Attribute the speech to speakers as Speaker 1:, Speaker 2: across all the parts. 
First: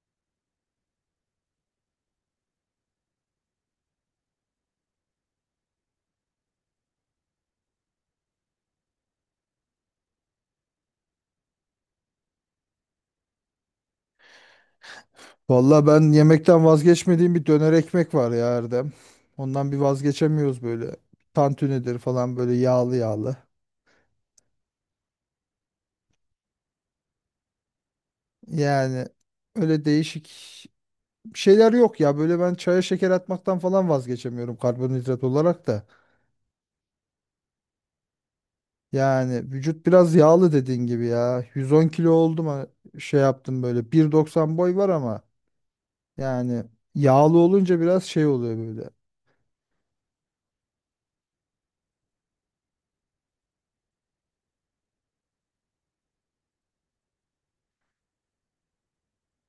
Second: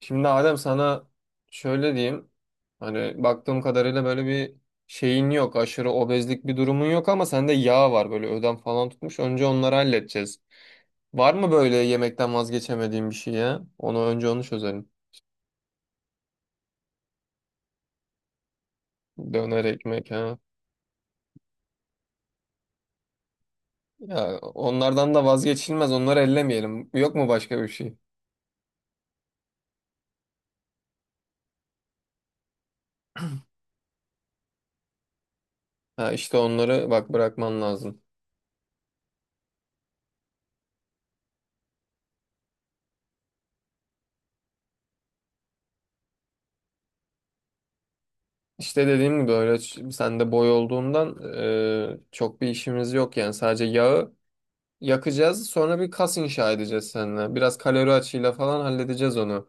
Speaker 1: Şimdi Adem sana şöyle diyeyim. Baktığım kadarıyla böyle bir şeyin yok. Aşırı obezlik bir durumun yok ama sende yağ var. Böyle ödem falan tutmuş. Önce onları halledeceğiz. Var mı böyle yemekten vazgeçemediğin bir şey ya? Önce onu çözelim.
Speaker 2: Valla ben yemekten vazgeçmediğim bir döner ekmek var ya Erdem.
Speaker 1: Döner
Speaker 2: Ondan bir
Speaker 1: ekmek ha.
Speaker 2: vazgeçemiyoruz böyle. Tantunidir falan böyle yağlı yağlı.
Speaker 1: Ya onlardan da vazgeçilmez. Onları ellemeyelim. Yok mu başka bir şey?
Speaker 2: Yani öyle değişik şeyler yok ya. Böyle ben çaya şeker atmaktan falan vazgeçemiyorum karbonhidrat olarak da.
Speaker 1: Ha işte onları bak bırakman lazım.
Speaker 2: Yani vücut biraz yağlı dediğin gibi ya. 110 kilo oldum şey yaptım böyle. 1.90 boy var ama yani yağlı olunca biraz şey oluyor
Speaker 1: İşte
Speaker 2: böyle.
Speaker 1: dediğim gibi öyle sen de boy olduğundan çok bir işimiz yok, yani sadece yağı yakacağız. Sonra bir kas inşa edeceğiz seninle. Biraz kalori açığıyla falan halledeceğiz onu.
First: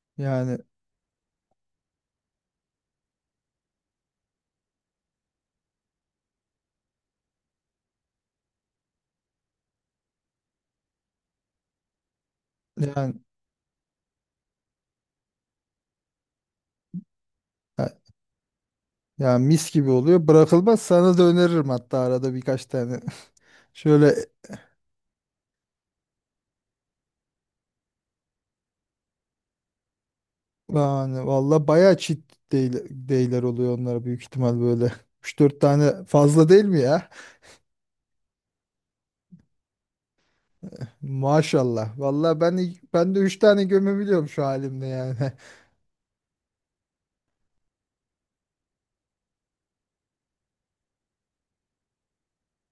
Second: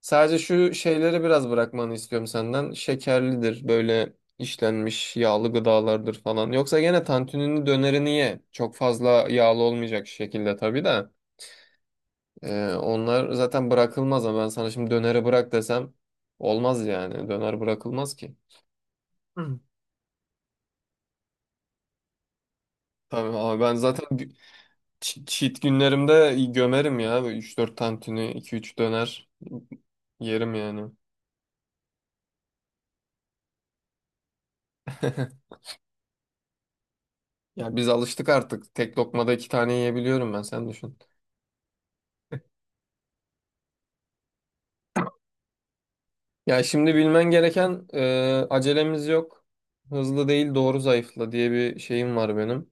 Speaker 1: Sadece
Speaker 2: Yani
Speaker 1: şu şeyleri biraz bırakmanı istiyorum senden. Şekerlidir, böyle işlenmiş yağlı gıdalardır falan. Yoksa gene tantunini, dönerini ye. Çok fazla yağlı olmayacak şekilde tabii de.
Speaker 2: yani.
Speaker 1: Onlar zaten bırakılmaz ama ben sana şimdi döneri bırak desem olmaz yani. Döner bırakılmaz ki.
Speaker 2: Ya
Speaker 1: Hı.
Speaker 2: mis gibi oluyor. Bırakılmaz sana da öneririm hatta arada birkaç tane.
Speaker 1: Tabii abi ben zaten
Speaker 2: Şöyle
Speaker 1: cheat günlerimde gömerim ya. Üç dört tantuni, iki üç döner yerim yani.
Speaker 2: yani valla bayağı çit değil, değiller oluyor onlara büyük ihtimal böyle. Üç dört tane fazla değil mi ya?
Speaker 1: Ya biz alıştık artık. Tek lokmada iki tane yiyebiliyorum ben. Sen düşün.
Speaker 2: Maşallah. Valla ben de 3 tane gömebiliyorum şu halimde yani.
Speaker 1: Ya şimdi bilmen gereken, acelemiz yok. Hızlı değil doğru zayıfla diye bir şeyim var benim.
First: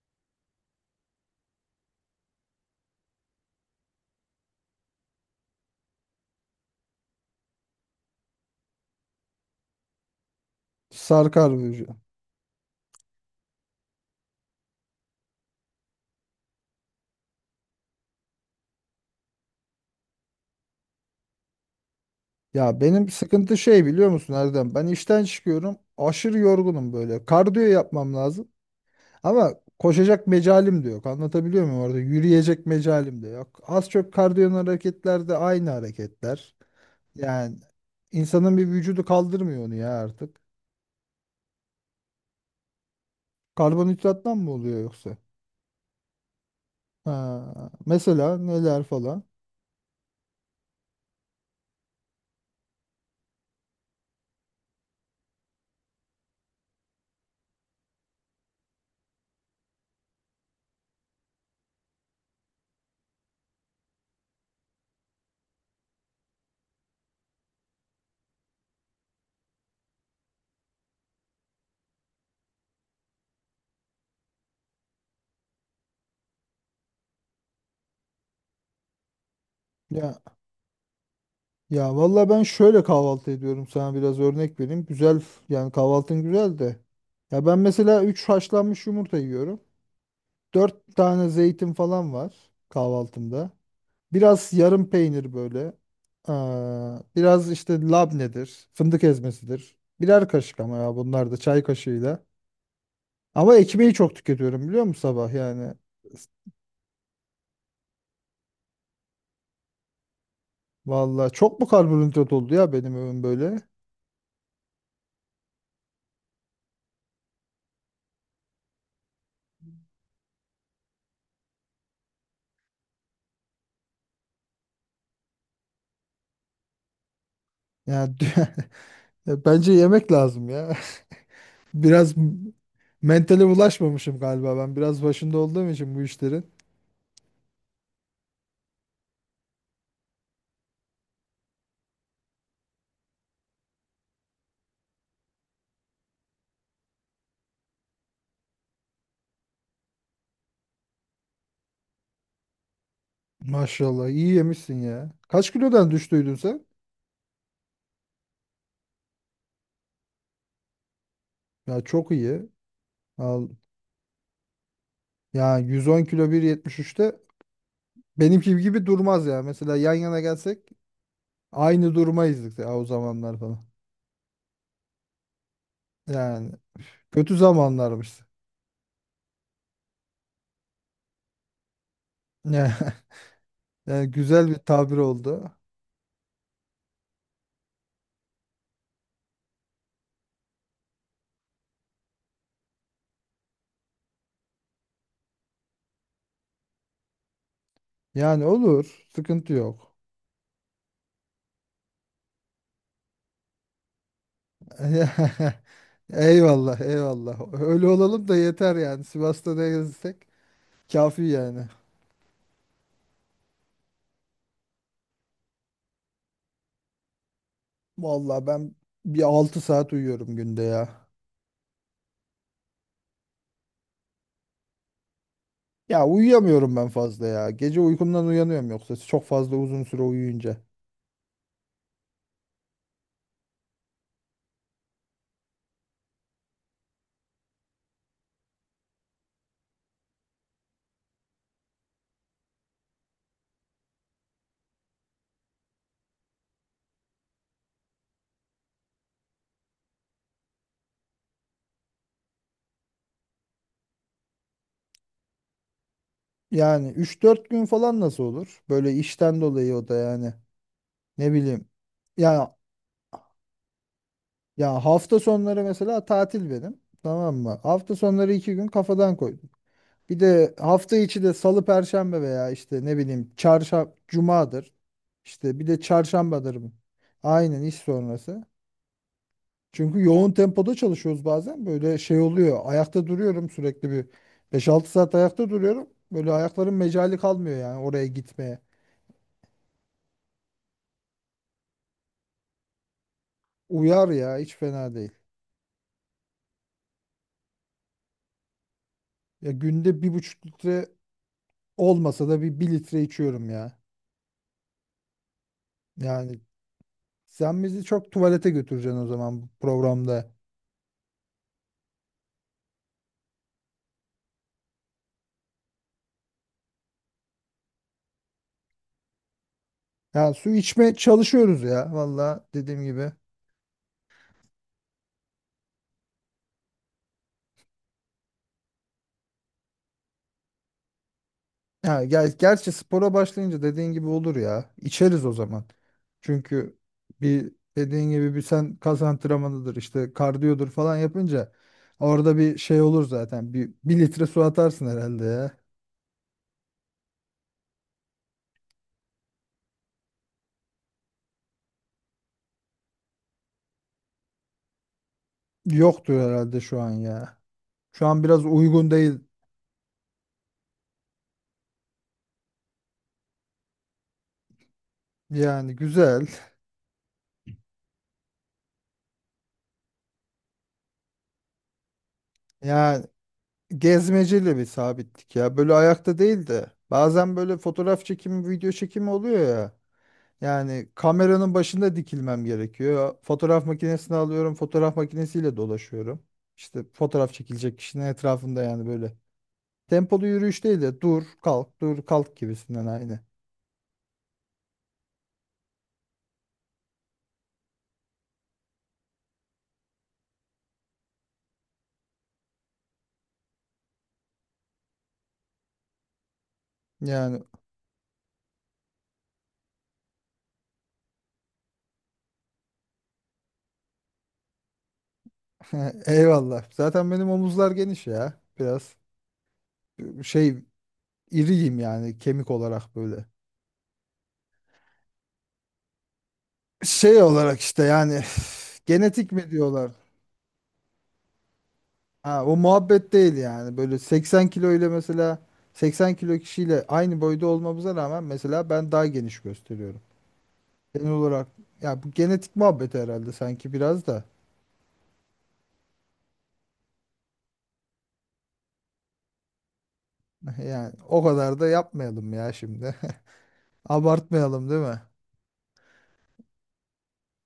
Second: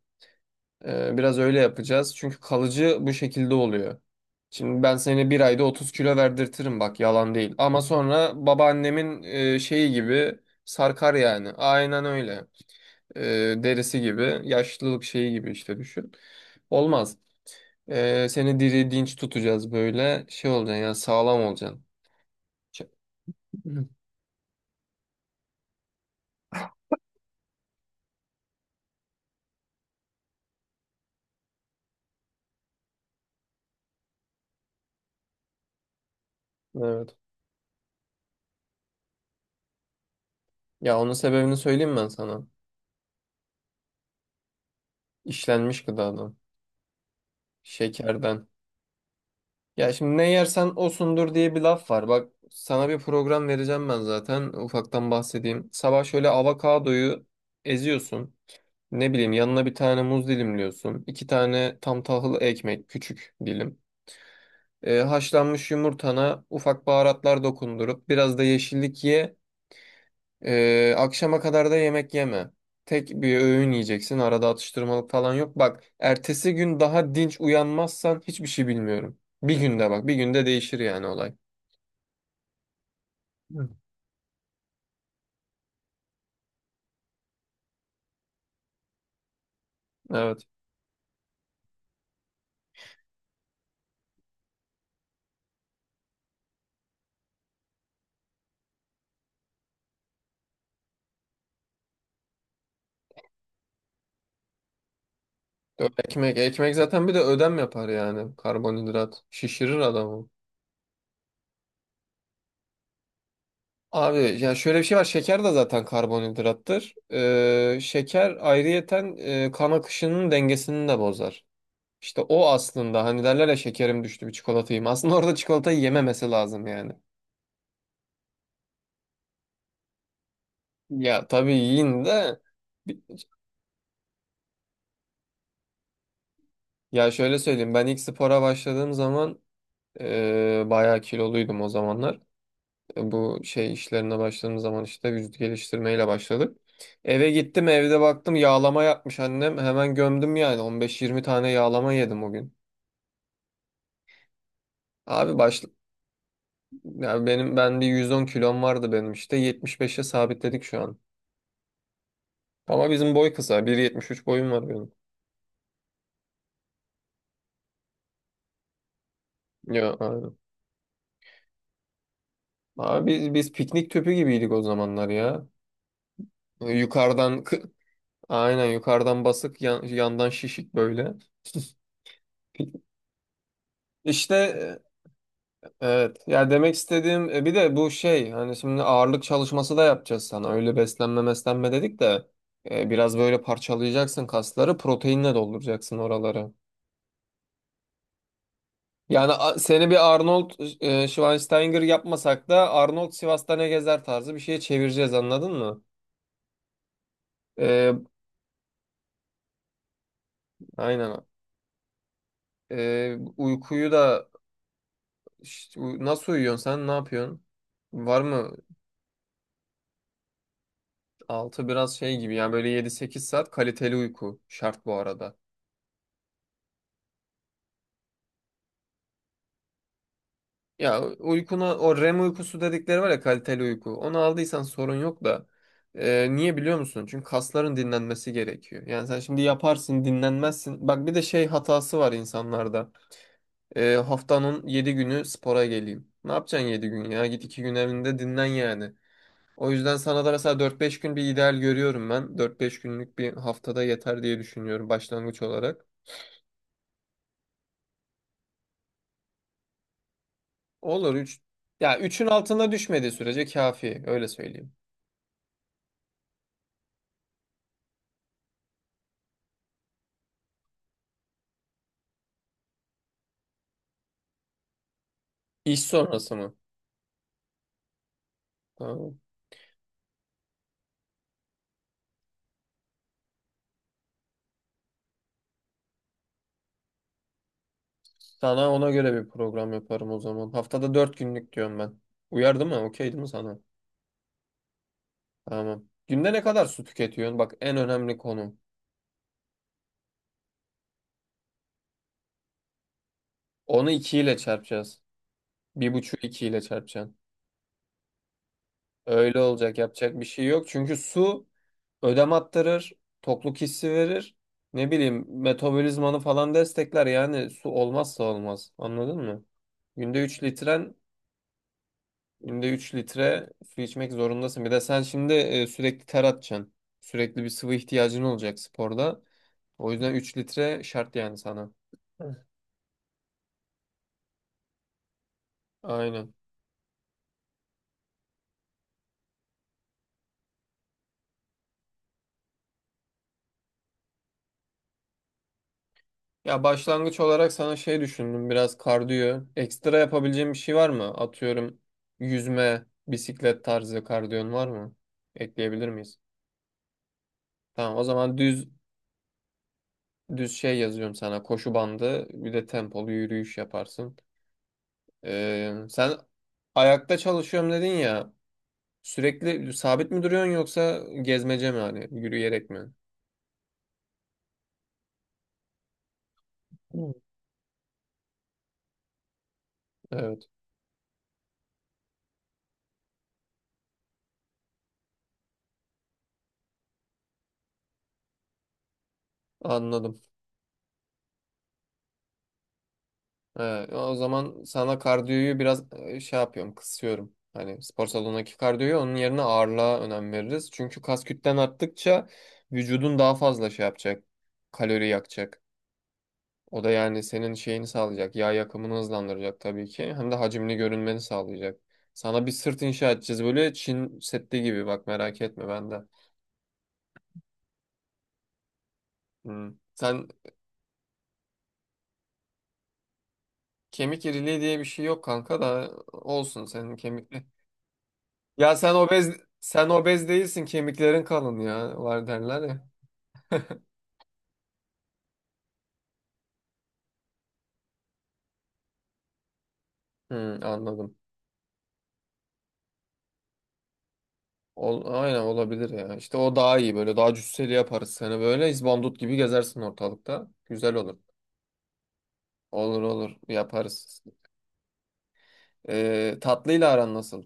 Speaker 1: Biraz öyle yapacağız. Çünkü kalıcı bu şekilde oluyor. Şimdi ben seni bir ayda 30 kilo verdirtirim, bak yalan değil. Ama sonra babaannemin şeyi gibi sarkar yani.
Speaker 2: Sarkar vücudu.
Speaker 1: Aynen öyle. E, Derisi gibi, yaşlılık şeyi gibi işte, düşün. Olmaz. Seni diri dinç tutacağız böyle. Şey olacaksın yani, sağlam olacaksın.
Speaker 2: Ya
Speaker 1: Ç-
Speaker 2: benim sıkıntı şey biliyor musun Erdem? Ben işten çıkıyorum. Aşırı yorgunum böyle. Kardiyo yapmam lazım. Ama koşacak mecalim de yok. Anlatabiliyor muyum orada? Yürüyecek mecalim de yok. Az çok kardiyon hareketler de aynı hareketler.
Speaker 1: Evet.
Speaker 2: Yani insanın bir vücudu kaldırmıyor onu ya artık.
Speaker 1: Ya onun sebebini söyleyeyim ben sana.
Speaker 2: Karbonhidrattan mı oluyor yoksa?
Speaker 1: İşlenmiş gıdadan.
Speaker 2: Ha, mesela
Speaker 1: Şekerden.
Speaker 2: neler falan.
Speaker 1: Ya şimdi ne yersen osundur diye bir laf var. Bak sana bir program vereceğim ben zaten. Ufaktan bahsedeyim. Sabah şöyle avokadoyu eziyorsun. Ne bileyim, yanına bir tane muz dilimliyorsun. İki tane tam tahıl ekmek, küçük dilim. Haşlanmış yumurtana ufak baharatlar dokundurup biraz da yeşillik ye. Akşama kadar da yemek yeme. Tek bir öğün yiyeceksin. Arada atıştırmalık falan yok. Bak, ertesi gün daha dinç uyanmazsan hiçbir şey bilmiyorum. Bir günde bak, bir
Speaker 2: Ya
Speaker 1: günde değişir yani olay.
Speaker 2: ya, vallahi ben şöyle kahvaltı ediyorum
Speaker 1: Hı.
Speaker 2: sana biraz örnek vereyim. Yani kahvaltın güzel de. Ya ben mesela 3 haşlanmış yumurta yiyorum.
Speaker 1: Evet.
Speaker 2: 4 tane zeytin falan var kahvaltımda. Biraz yarım peynir böyle. Aa, biraz işte labnedir, fındık ezmesidir. Birer kaşık ama ya bunlar da çay kaşığıyla. Ama ekmeği çok tüketiyorum biliyor musun sabah yani.
Speaker 1: Ekmek zaten bir de ödem yapar yani. Karbonhidrat şişirir adamı.
Speaker 2: Vallahi çok mu karbonhidrat oldu ya benim ömrüm böyle?
Speaker 1: Abi ya şöyle bir şey var. Şeker de zaten karbonhidrattır. Şeker ayrıyeten, kan akışının dengesini de bozar. İşte o aslında, hani derler ya, şekerim düştü bir çikolata yiyeyim. Aslında orada çikolatayı yememesi lazım yani.
Speaker 2: Yani bence yemek lazım ya.
Speaker 1: Ya tabii yiyin
Speaker 2: Biraz
Speaker 1: de bi-
Speaker 2: mentale ulaşmamışım galiba ben. Biraz başında olduğum için bu işlerin.
Speaker 1: ya şöyle söyleyeyim, ben ilk spora başladığım zaman bayağı kiloluydum o zamanlar. Bu şey işlerine başladığım zaman, işte vücut geliştirmeyle başladık. Eve gittim, evde baktım yağlama yapmış annem, hemen gömdüm yani, 15-20 tane yağlama yedim o gün.
Speaker 2: Maşallah iyi yemişsin ya.
Speaker 1: Abi
Speaker 2: Kaç
Speaker 1: baş,
Speaker 2: kilodan düştüydün sen?
Speaker 1: ya benim, bir 110 kilom vardı benim, işte 75'e sabitledik şu an.
Speaker 2: Ya çok iyi.
Speaker 1: Ama bizim boy
Speaker 2: Al.
Speaker 1: kısa, 1,73 boyum var benim.
Speaker 2: Ya 110 kilo 1.73'te benimki gibi durmaz ya. Mesela
Speaker 1: Ya
Speaker 2: yan yana
Speaker 1: aynen.
Speaker 2: gelsek aynı durmayızdık ya o
Speaker 1: Abi
Speaker 2: zamanlar
Speaker 1: biz
Speaker 2: falan.
Speaker 1: piknik tüpü gibiydik o zamanlar ya.
Speaker 2: Yani kötü
Speaker 1: Yukarıdan kı-
Speaker 2: zamanlarmış.
Speaker 1: aynen, yukarıdan basık, yandan şişik böyle.
Speaker 2: Yani, yani, güzel
Speaker 1: İşte
Speaker 2: bir tabir oldu.
Speaker 1: evet ya, demek istediğim, bir de bu şey, hani şimdi ağırlık çalışması da yapacağız sana, öyle beslenme meslenme dedik de biraz böyle parçalayacaksın kasları, proteinle dolduracaksın oraları.
Speaker 2: Yani olur.
Speaker 1: Yani
Speaker 2: Sıkıntı
Speaker 1: seni
Speaker 2: yok.
Speaker 1: bir Arnold Schwarzenegger yapmasak da, Arnold Sivas'ta ne gezer tarzı bir şeye çevireceğiz, anladın mı?
Speaker 2: Eyvallah, eyvallah. Öyle
Speaker 1: E,
Speaker 2: olalım da yeter yani. Sivas'ta da gezsek
Speaker 1: aynen.
Speaker 2: kafi yani.
Speaker 1: Uykuyu da, İşte nasıl uyuyorsun sen? Ne yapıyorsun? Var
Speaker 2: Vallahi
Speaker 1: mı?
Speaker 2: ben bir altı saat uyuyorum günde ya.
Speaker 1: Altı biraz şey gibi yani, böyle yedi sekiz saat kaliteli uyku şart bu arada.
Speaker 2: Ya uyuyamıyorum ben fazla ya. Gece uykumdan uyanıyorum yoksa çok fazla uzun süre uyuyunca.
Speaker 1: Ya uykuna, o REM uykusu dedikleri var ya, kaliteli uyku. Onu aldıysan sorun yok da. Niye biliyor musun? Çünkü kasların dinlenmesi gerekiyor. Yani sen şimdi yaparsın, dinlenmezsin. Bak bir de şey hatası var insanlarda. Haftanın 7 günü spora geleyim. Ne yapacaksın 7 gün ya? Git 2 gün evinde dinlen yani. O yüzden sana da mesela dört beş gün bir ideal görüyorum ben. Dört beş günlük, bir haftada yeter diye düşünüyorum başlangıç olarak.
Speaker 2: Yani üç dört gün falan nasıl olur? Böyle işten dolayı o da yani.
Speaker 1: Olur
Speaker 2: Ne
Speaker 1: üç.
Speaker 2: bileyim.
Speaker 1: Ya üçün
Speaker 2: Ya
Speaker 1: altına düşmediği sürece kafi, öyle söyleyeyim.
Speaker 2: ya, hafta sonları mesela tatil benim. Tamam mı? Hafta sonları 2 gün kafadan koydum. Bir de hafta içi de salı perşembe veya işte ne bileyim çarşamba cumadır. İşte bir de
Speaker 1: İş sonrası mı?
Speaker 2: çarşambadır bu. Aynen iş sonrası.
Speaker 1: Tamam.
Speaker 2: Çünkü yoğun tempoda çalışıyoruz bazen. Böyle şey oluyor. Ayakta duruyorum sürekli bir beş altı saat ayakta duruyorum. Böyle ayakların mecali kalmıyor yani oraya gitmeye.
Speaker 1: Sana ona göre bir program yaparım o zaman. Haftada 4 günlük diyorum ben. Uyardı mı? Okey değil mi sana?
Speaker 2: Uyar ya hiç fena değil.
Speaker 1: Tamam. Günde ne kadar su tüketiyorsun? Bak en önemli konu.
Speaker 2: Ya günde bir buçuk litre olmasa da bir litre içiyorum ya.
Speaker 1: Onu 2 ile çarpacağız. 1,5
Speaker 2: Yani
Speaker 1: 2 ile çarpacaksın.
Speaker 2: sen bizi çok tuvalete götüreceksin o
Speaker 1: Öyle
Speaker 2: zaman bu
Speaker 1: olacak, yapacak bir
Speaker 2: programda.
Speaker 1: şey yok. Çünkü su ödem attırır, tokluk hissi verir. Ne bileyim, metabolizmanı falan destekler, yani su olmazsa olmaz. Anladın mı? Günde
Speaker 2: Ya
Speaker 1: 3
Speaker 2: su
Speaker 1: litren,
Speaker 2: içme çalışıyoruz ya valla
Speaker 1: günde
Speaker 2: dediğim
Speaker 1: 3
Speaker 2: gibi.
Speaker 1: litre su içmek zorundasın. Bir de sen şimdi sürekli ter atacaksın. Sürekli bir sıvı ihtiyacın olacak sporda. O yüzden 3 litre şart yani sana.
Speaker 2: Ya gel
Speaker 1: Hı.
Speaker 2: gerçi spora başlayınca dediğin gibi olur ya. İçeriz o zaman.
Speaker 1: Aynen.
Speaker 2: Çünkü bir dediğin gibi bir sen kas antrenmanıdır işte kardiyodur falan yapınca orada bir şey olur zaten. Bir litre su atarsın herhalde ya.
Speaker 1: Ya başlangıç olarak sana şey düşündüm, biraz kardiyo. Ekstra yapabileceğim bir şey var mı? Atıyorum, yüzme, bisiklet tarzı kardiyon var mı? Ekleyebilir miyiz?
Speaker 2: Yoktur herhalde şu an ya.
Speaker 1: Tamam, o
Speaker 2: Şu an
Speaker 1: zaman
Speaker 2: biraz uygun değil
Speaker 1: düz şey yazıyorum sana. Koşu bandı, bir de tempolu yürüyüş yaparsın.
Speaker 2: yani
Speaker 1: Sen
Speaker 2: güzel.
Speaker 1: ayakta çalışıyorum dedin ya. Sürekli sabit mi duruyorsun, yoksa gezmece mi, hani yürüyerek mi?
Speaker 2: Yani gezmeciyle bir sabitlik ya. Böyle ayakta değil de
Speaker 1: Hmm.
Speaker 2: bazen böyle fotoğraf çekimi, video çekimi oluyor ya.
Speaker 1: Evet,
Speaker 2: Yani kameranın başında dikilmem gerekiyor. Fotoğraf makinesini alıyorum, fotoğraf makinesiyle dolaşıyorum. İşte fotoğraf çekilecek kişinin etrafında yani böyle.
Speaker 1: anladım.
Speaker 2: Tempolu yürüyüş değil de dur, kalk, dur, kalk gibisinden aynı.
Speaker 1: O zaman sana kardiyoyu biraz şey yapıyorum, kısıyorum. Hani spor salonundaki kardiyoyu, onun yerine ağırlığa önem veririz. Çünkü kas kütlen arttıkça vücudun daha fazla şey yapacak. Kalori yakacak. O da yani
Speaker 2: Yani
Speaker 1: senin şeyini sağlayacak. Yağ yakımını hızlandıracak tabii ki. Hem de hacimli görünmeni sağlayacak. Sana bir sırt inşa edeceğiz böyle Çin Seddi gibi, bak merak etme ben de.
Speaker 2: eyvallah. Zaten benim omuzlar geniş ya. Biraz
Speaker 1: Hmm. Sen
Speaker 2: şey iriyim yani kemik olarak böyle.
Speaker 1: kemik iriliği diye bir şey yok kanka, da olsun senin
Speaker 2: Şey
Speaker 1: kemikli.
Speaker 2: olarak işte yani
Speaker 1: Ya
Speaker 2: genetik mi
Speaker 1: sen
Speaker 2: diyorlar?
Speaker 1: obez değilsin, kemiklerin kalın ya var
Speaker 2: Ha, o
Speaker 1: derler ya.
Speaker 2: muhabbet değil yani. Böyle 80 kilo ile mesela 80 kilo kişiyle aynı boyda olmamıza rağmen mesela ben daha geniş gösteriyorum.
Speaker 1: Hmm,
Speaker 2: Genel
Speaker 1: anladım.
Speaker 2: olarak ya bu genetik muhabbeti herhalde sanki biraz da.
Speaker 1: Ol, aynen, olabilir ya. İşte o daha iyi, böyle daha cüsseli yaparız seni, böyle izbandut gibi gezersin ortalıkta. Güzel
Speaker 2: Yani
Speaker 1: olur.
Speaker 2: o kadar da yapmayalım ya şimdi.
Speaker 1: Olur olur, yaparız.
Speaker 2: Abartmayalım değil mi?
Speaker 1: Tatlıyla aran nasıl?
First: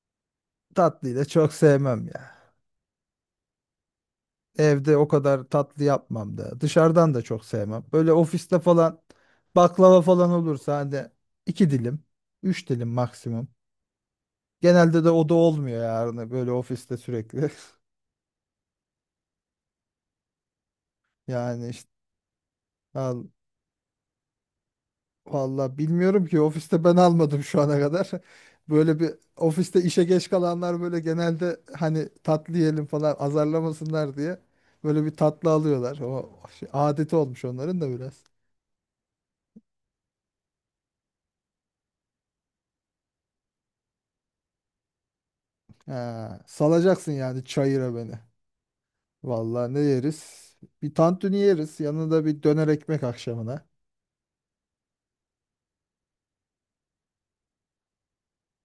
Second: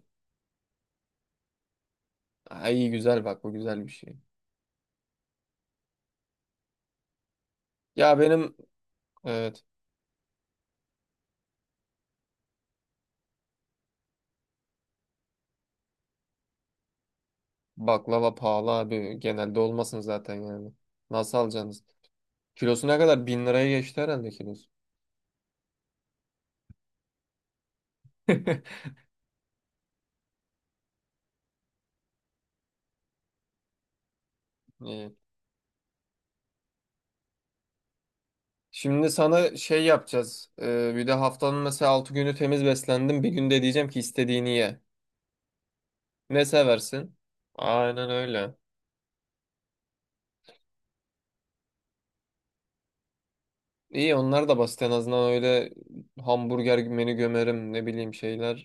Speaker 2: Tatlıyı da çok sevmem ya.
Speaker 1: Ay iyi, güzel, bak bu güzel bir şey.
Speaker 2: Evde o kadar tatlı yapmam da. Dışarıdan da çok sevmem. Böyle
Speaker 1: Ya benim,
Speaker 2: ofiste falan
Speaker 1: evet,
Speaker 2: baklava falan olursa hani iki dilim, üç dilim maksimum. Genelde de o da olmuyor yani böyle ofiste sürekli.
Speaker 1: baklava pahalı abi, genelde olmasın zaten yani. Nasıl
Speaker 2: Yani
Speaker 1: alacaksınız?
Speaker 2: işte
Speaker 1: Kilosu ne kadar?
Speaker 2: al,
Speaker 1: Bin liraya geçti herhalde kilosu.
Speaker 2: valla bilmiyorum ki ofiste ben almadım şu ana kadar. Böyle bir ofiste işe geç kalanlar böyle genelde hani tatlı yiyelim falan azarlamasınlar diye böyle bir
Speaker 1: İyi.
Speaker 2: tatlı alıyorlar. O şey, adeti olmuş onların da biraz.
Speaker 1: Şimdi sana şey yapacağız. Bir de haftanın mesela 6 günü temiz beslendim. Bir günde diyeceğim ki istediğini ye.
Speaker 2: Ha,
Speaker 1: Ne
Speaker 2: salacaksın
Speaker 1: seversin?
Speaker 2: yani çayıra
Speaker 1: Aynen
Speaker 2: beni.
Speaker 1: öyle.
Speaker 2: Vallahi ne yeriz? Bir tantuni yeriz. Yanında bir döner ekmek akşamına.
Speaker 1: İyi, onlar da basit en azından, öyle hamburger menü gömerim ne bileyim şeyler,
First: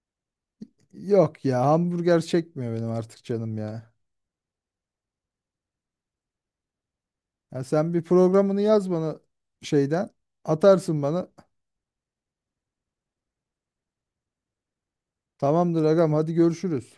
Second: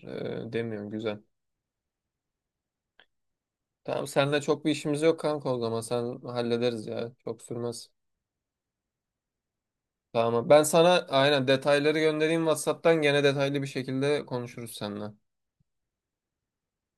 Speaker 1: demiyorum, güzel.
Speaker 2: Yok ya hamburger çekmiyor benim artık canım ya.
Speaker 1: Tamam, seninle çok bir işimiz yok kanka, o zaman sen hallederiz ya. Çok
Speaker 2: Ya
Speaker 1: sürmez.
Speaker 2: sen bir programını yaz bana şeyden.
Speaker 1: Tamam, ben sana
Speaker 2: Atarsın bana.
Speaker 1: aynen detayları göndereyim WhatsApp'tan, gene detaylı bir şekilde konuşuruz seninle.
Speaker 2: Tamamdır agam hadi görüşürüz.